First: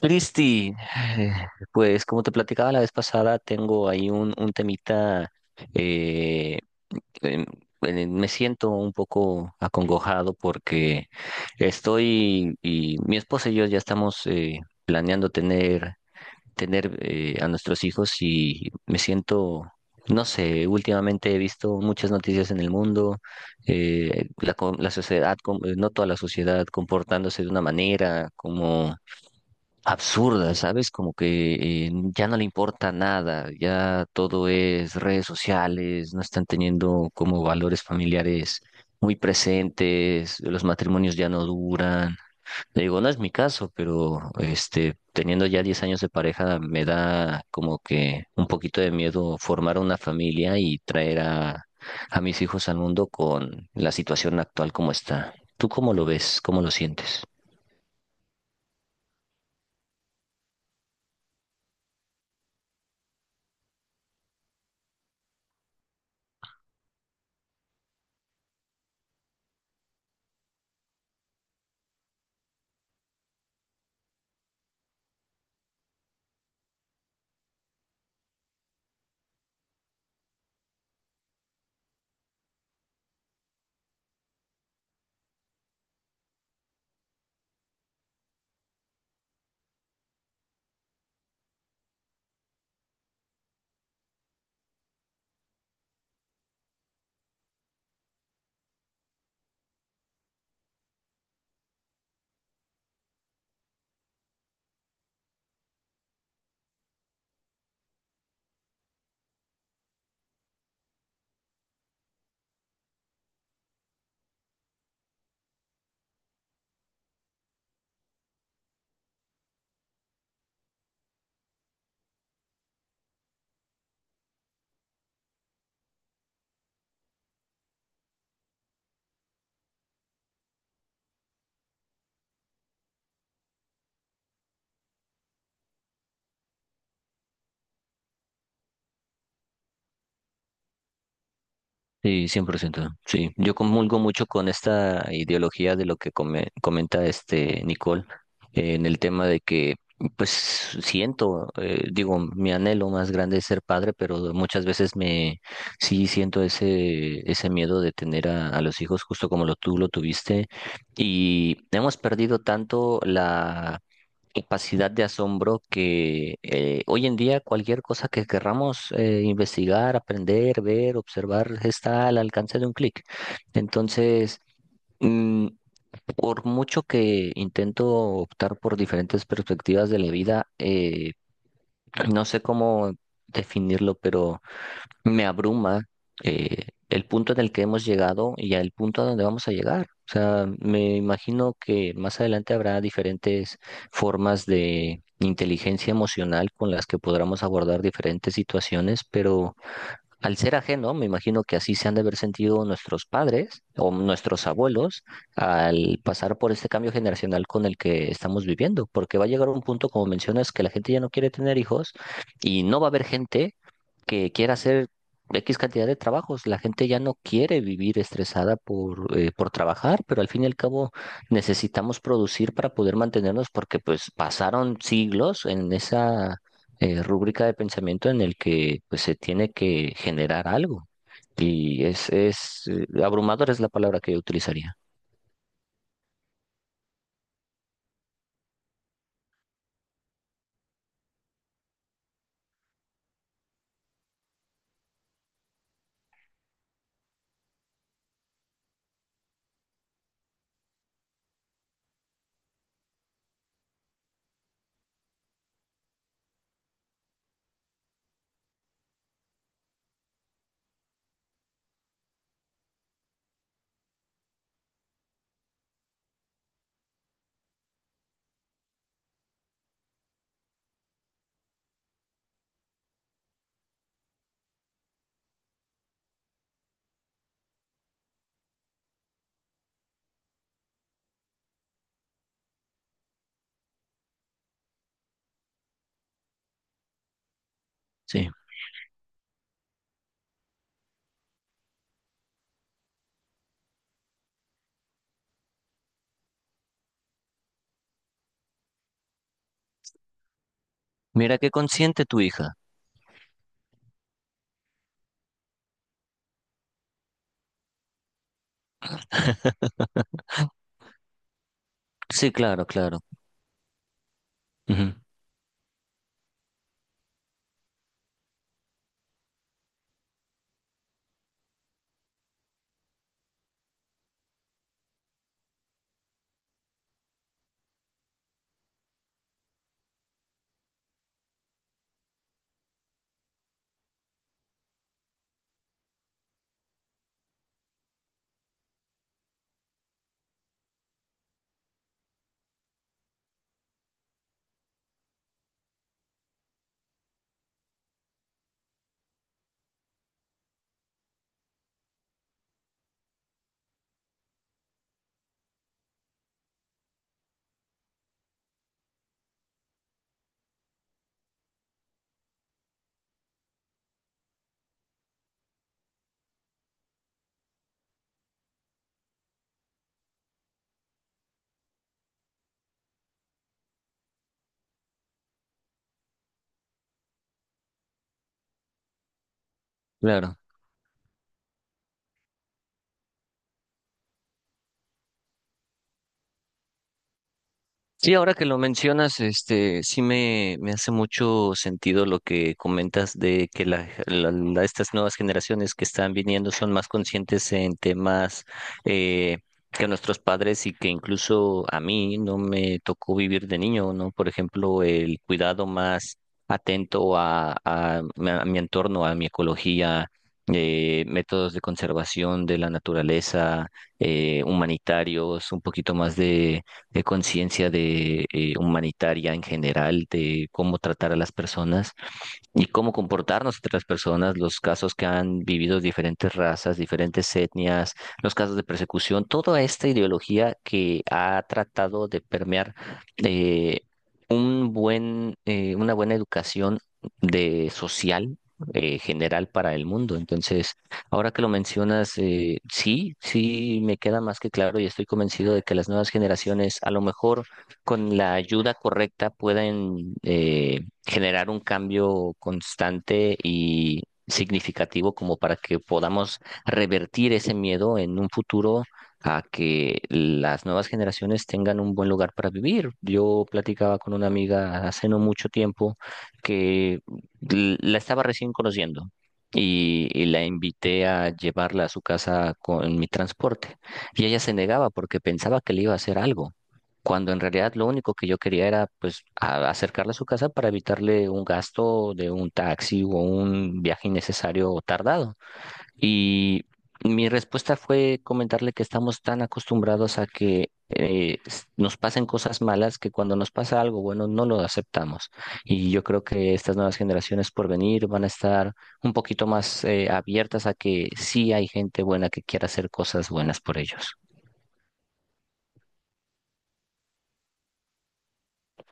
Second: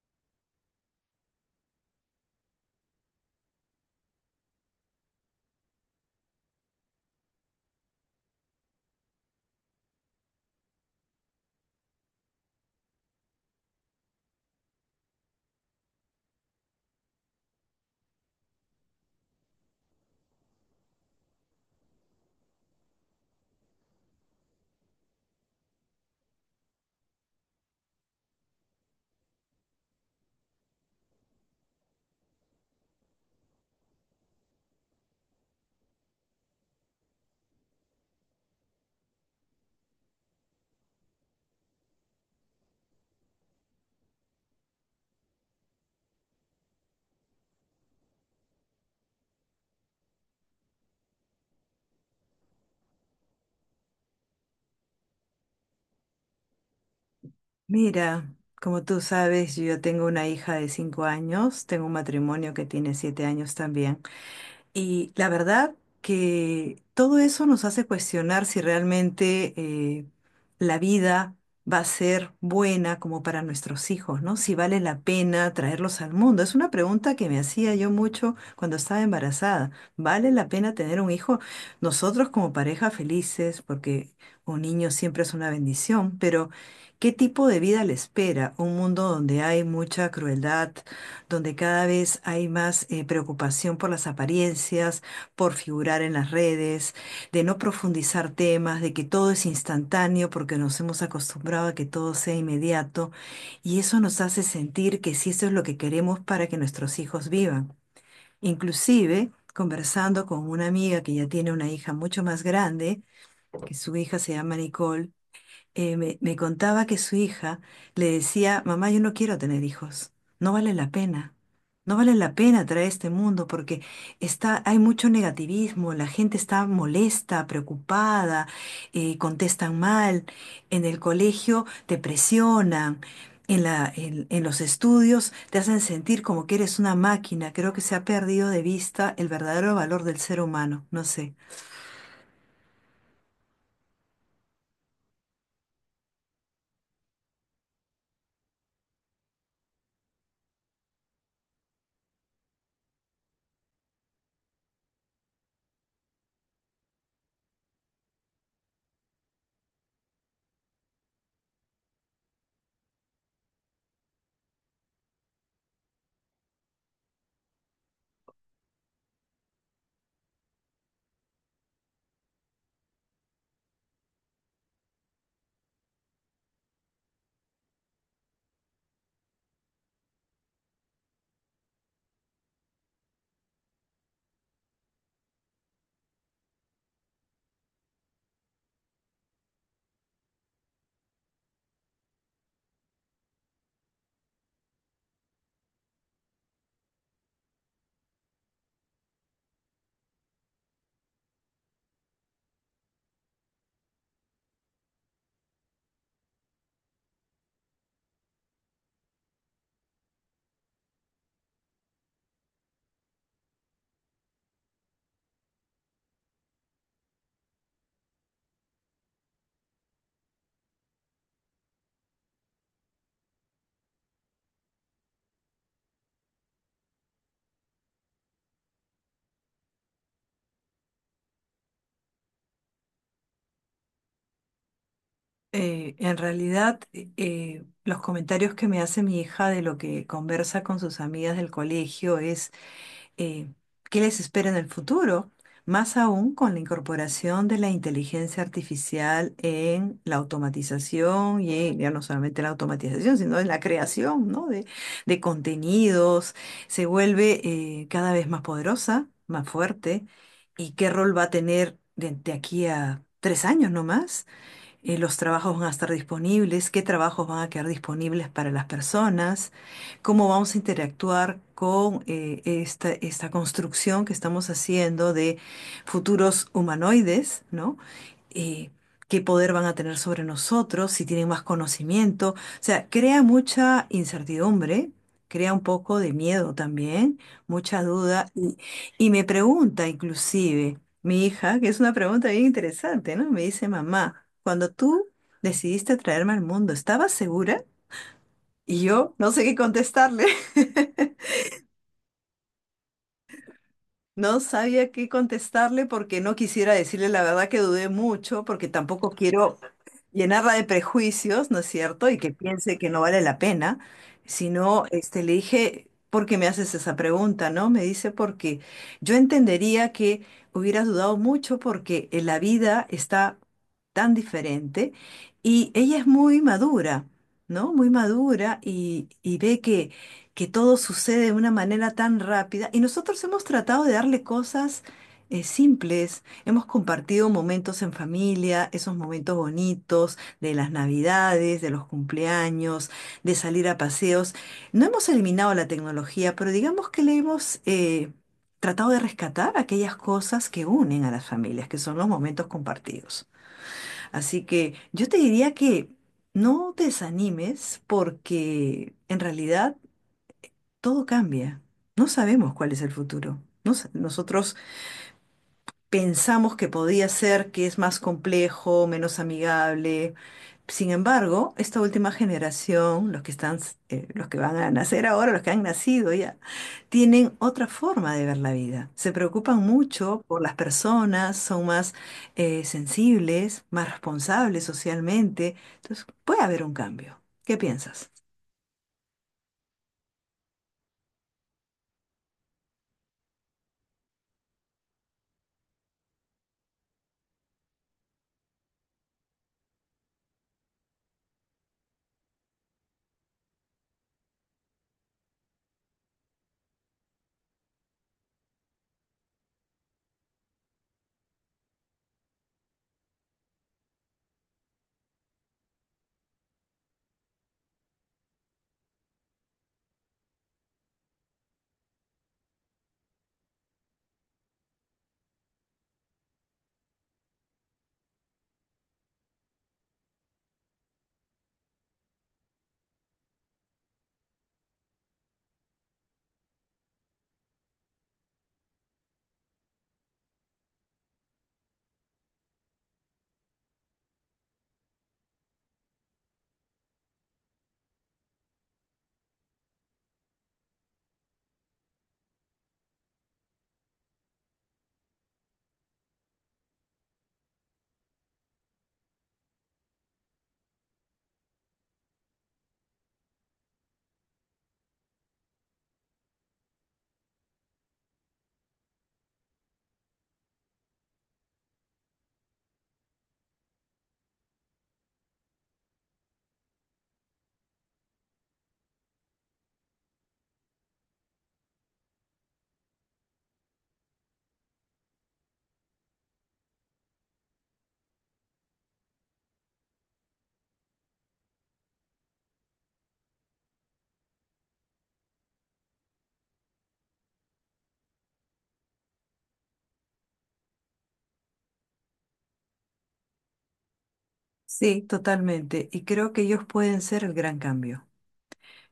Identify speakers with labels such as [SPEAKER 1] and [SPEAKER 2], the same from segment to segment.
[SPEAKER 1] Cristi, eh, pues como te platicaba la vez pasada, tengo ahí un temita, eh, em, me siento un poco acongojado porque estoy, y mi esposa y yo ya estamos planeando tener a nuestros hijos y me siento, no sé, últimamente he visto muchas noticias en el mundo, la sociedad, no toda la sociedad comportándose de una manera, como absurda, ¿sabes? Como que ya no le importa nada, ya todo es redes sociales, no están teniendo como valores familiares muy presentes, los matrimonios ya no duran. Le digo, no es mi caso, pero este, teniendo ya 10 años de pareja, me da como que un poquito de miedo formar una familia y traer a mis hijos al mundo con la situación actual como está. ¿Tú cómo lo ves? ¿Cómo lo sientes?
[SPEAKER 2] Mira, como tú sabes, yo tengo una hija de 5 años, tengo un matrimonio que tiene 7 años también. Y la verdad que todo eso nos hace cuestionar si realmente la vida va a ser buena como para nuestros hijos, ¿no? Si vale la pena traerlos al mundo. Es una pregunta que me hacía yo mucho cuando estaba embarazada. ¿Vale la pena tener un hijo? Nosotros como pareja felices, porque un niño siempre es una bendición, pero ¿qué tipo de vida le espera? Un mundo donde hay mucha crueldad, donde cada vez hay más preocupación por las apariencias, por figurar en las redes, de no profundizar temas, de que todo es instantáneo porque nos hemos acostumbrado a que todo sea inmediato y eso nos hace sentir que sí, eso es lo que queremos para que nuestros hijos vivan. Inclusive, conversando con una amiga que ya tiene una hija mucho más grande, que su hija se llama Nicole, me contaba que su hija le decía, mamá, yo no quiero tener hijos, no vale la pena, no vale la pena traer este mundo porque hay mucho negativismo, la gente está molesta, preocupada, contestan mal, en el colegio te presionan. En los estudios te hacen sentir como que eres una máquina. Creo que se ha perdido de vista el verdadero valor del ser humano. No sé.
[SPEAKER 1] Sí, 100%. Sí, yo comulgo mucho con esta ideología de lo que comenta este Nicole, en el tema de que, pues siento, digo, mi anhelo más grande es ser padre, pero muchas veces me sí siento ese miedo de tener a los hijos justo como lo tú lo tuviste y hemos perdido tanto la capacidad de asombro que hoy en día cualquier cosa que querramos investigar, aprender, ver, observar está al alcance de un clic. Entonces, mm, por mucho que intento optar por diferentes perspectivas de la vida, no sé cómo definirlo, pero me abruma el punto en el que hemos llegado y el punto a donde vamos a llegar. O sea, me imagino que más adelante habrá diferentes formas de inteligencia emocional con las que podremos abordar diferentes situaciones, pero... Al ser ajeno, me imagino que así se han de haber sentido nuestros padres o nuestros abuelos al pasar por este cambio generacional con el que estamos viviendo, porque va a llegar un punto, como mencionas, que la gente ya no quiere tener hijos y no va a haber gente que quiera hacer X cantidad de trabajos. La gente ya no quiere vivir estresada por trabajar, pero al fin y al cabo necesitamos producir para poder mantenernos porque pues pasaron siglos en esa rúbrica de pensamiento en el que pues, se tiene que generar algo. Y es, abrumador es la palabra que yo utilizaría.
[SPEAKER 2] En realidad, los comentarios que me hace mi hija de lo que conversa con sus amigas del colegio es eh, qué les espera en el futuro, más aún con la incorporación de la inteligencia artificial en la automatización y ya no solamente la automatización, sino en la creación, ¿no? De contenidos, se vuelve cada vez más poderosa, más fuerte, y qué rol va a tener de aquí a 3 años nomás, los trabajos van a estar disponibles, qué trabajos van a quedar disponibles para las personas, cómo vamos a interactuar con esta construcción que estamos haciendo de futuros humanoides, ¿no? Eh, qué poder van a tener sobre nosotros, si tienen más conocimiento. O sea, crea mucha incertidumbre, crea un poco de miedo también, mucha duda.
[SPEAKER 1] Sí.
[SPEAKER 2] Y me pregunta inclusive. Mi hija, que es una pregunta bien interesante, ¿no? Me dice, mamá, cuando tú decidiste traerme al mundo, ¿estabas segura? Y yo no sé qué contestarle.
[SPEAKER 1] Mira qué consciente tu hija.
[SPEAKER 2] No sabía qué contestarle porque no quisiera decirle la verdad que dudé mucho, porque tampoco quiero llenarla de prejuicios, ¿no es cierto? Y que
[SPEAKER 1] Sí, claro,
[SPEAKER 2] piense que
[SPEAKER 1] claro.
[SPEAKER 2] no vale la pena, sino
[SPEAKER 1] Ujú.
[SPEAKER 2] este, le dije, ¿por qué me haces esa pregunta, no? Me dice, porque yo entendería que hubieras dudado mucho porque en la vida está tan diferente y ella es muy madura, ¿no? Muy madura y ve que todo sucede de una manera tan rápida y nosotros hemos tratado de darle cosas simples, hemos compartido momentos en familia, esos momentos bonitos de las navidades, de los cumpleaños, de salir a paseos. No hemos eliminado la tecnología, pero digamos que le hemos tratado de rescatar aquellas cosas que unen a las familias, que son los momentos compartidos. Así que yo te diría que no te desanimes porque en realidad todo cambia. No sabemos cuál es el futuro. Nosotros pensamos que podía ser que es más complejo, menos amigable. Sin embargo, esta última generación, los que están, los que van a nacer ahora, los que han nacido ya, tienen otra forma de ver la vida. Se preocupan mucho
[SPEAKER 1] Claro.
[SPEAKER 2] por las personas, son más sensibles, más responsables socialmente. Entonces, puede haber un cambio. ¿Qué piensas?
[SPEAKER 1] Sí, ahora que lo mencionas, este, me hace mucho sentido lo que comentas de que estas nuevas generaciones que están viniendo son más conscientes en temas eh, que nuestros padres y que incluso a mí no me tocó vivir de niño, ¿no? Por ejemplo, el cuidado más atento a mi entorno, a mi ecología, métodos de conservación de la naturaleza, humanitarios, un poquito más de conciencia de humanitaria en general, de cómo tratar a las personas y cómo comportarnos entre las personas, los casos que han vivido diferentes razas, diferentes etnias, los casos de persecución, toda esta ideología que ha tratado de permear eh, una buena educación de social general para el mundo. Entonces, ahora que lo mencionas, sí, sí me queda más que claro y estoy convencido de que las nuevas generaciones, a lo mejor con la ayuda correcta, pueden generar un cambio constante y significativo como para que podamos revertir ese miedo en un futuro a que las nuevas generaciones tengan un buen lugar para vivir. Yo platicaba con una amiga hace no mucho tiempo que la estaba recién conociendo y la invité a llevarla a su casa con mi transporte. Y ella se negaba porque pensaba que le iba a hacer algo, cuando en realidad lo único que yo quería era pues acercarla a su casa para evitarle un gasto de un taxi o un viaje innecesario o tardado. Y mi respuesta fue comentarle que estamos tan acostumbrados a que nos pasen cosas malas que cuando nos pasa algo bueno no lo aceptamos. Y yo creo que estas nuevas generaciones por venir van a estar un poquito más abiertas a que sí hay gente buena que quiera hacer cosas buenas por ellos.
[SPEAKER 2] Sí, totalmente. Y creo que ellos pueden ser el gran cambio.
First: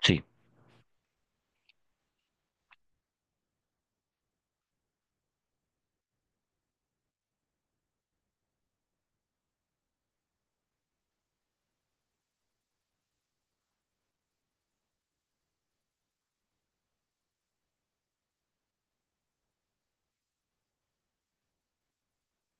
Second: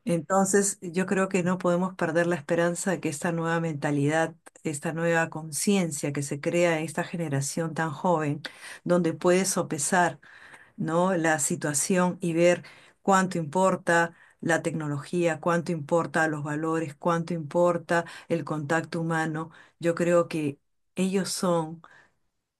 [SPEAKER 1] Sí,
[SPEAKER 2] Entonces, yo creo que no podemos perder la esperanza de que esta nueva mentalidad, esta nueva conciencia que se crea en esta generación tan joven, donde puede sopesar, ¿no? la situación y ver cuánto importa la tecnología, cuánto importa los valores, cuánto importa el contacto humano, yo creo que ellos son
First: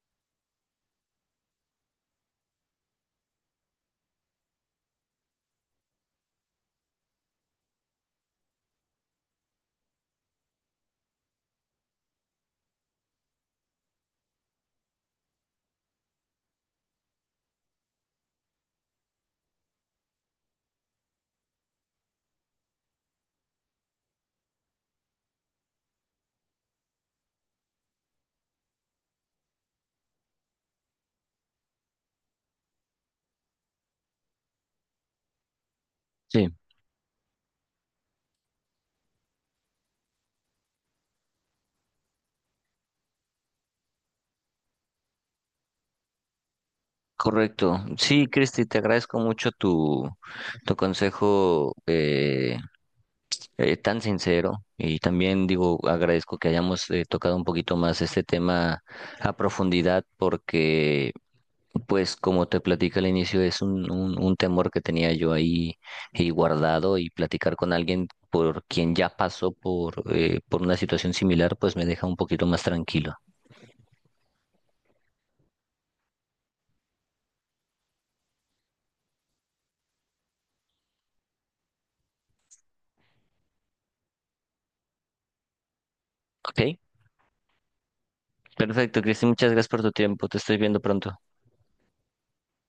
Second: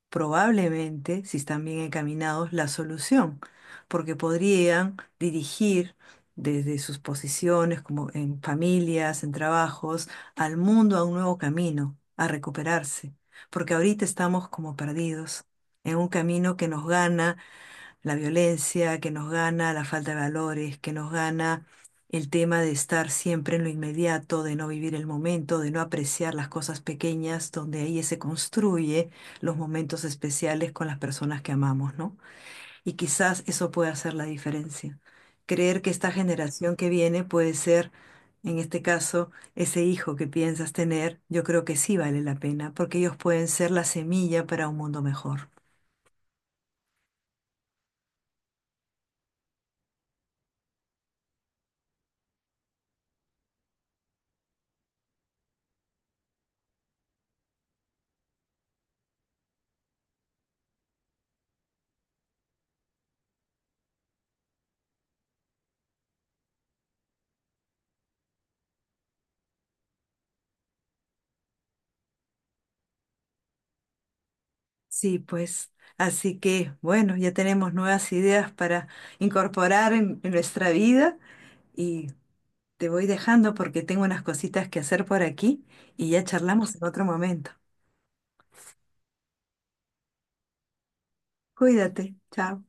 [SPEAKER 2] probablemente, si están bien encaminados, la solución, porque podrían dirigir desde sus posiciones, como en familias, en trabajos, al mundo a un nuevo camino, a recuperarse, porque ahorita estamos como perdidos en un camino que nos gana la violencia que nos gana, la falta de valores que nos gana, el tema de estar siempre en lo inmediato, de no vivir el momento, de no apreciar las cosas pequeñas, donde ahí se construye los momentos especiales con las personas que amamos, ¿no? Y quizás eso puede hacer la diferencia. Creer que esta
[SPEAKER 1] sí.
[SPEAKER 2] generación que viene puede ser, en este caso, ese hijo que piensas tener, yo creo que sí vale la pena, porque ellos pueden ser la semilla para un mundo mejor.
[SPEAKER 1] Correcto. Sí, Cristi, te agradezco mucho tu, tu consejo. Tan sincero y también digo, agradezco que hayamos tocado un poquito más este tema a profundidad porque, pues como te platicé al inicio, es un temor que tenía yo ahí guardado y platicar con alguien por quien ya pasó por una situación similar, pues me deja un poquito más tranquilo.
[SPEAKER 2] Sí, pues, así que bueno, ya tenemos nuevas ideas para incorporar en nuestra vida y te voy dejando porque tengo unas cositas que hacer por aquí y ya charlamos
[SPEAKER 1] ¿Ok?
[SPEAKER 2] en otro momento.
[SPEAKER 1] Perfecto, Cristi, muchas gracias por tu tiempo. Te estoy viendo pronto.
[SPEAKER 2] Cuídate, chao.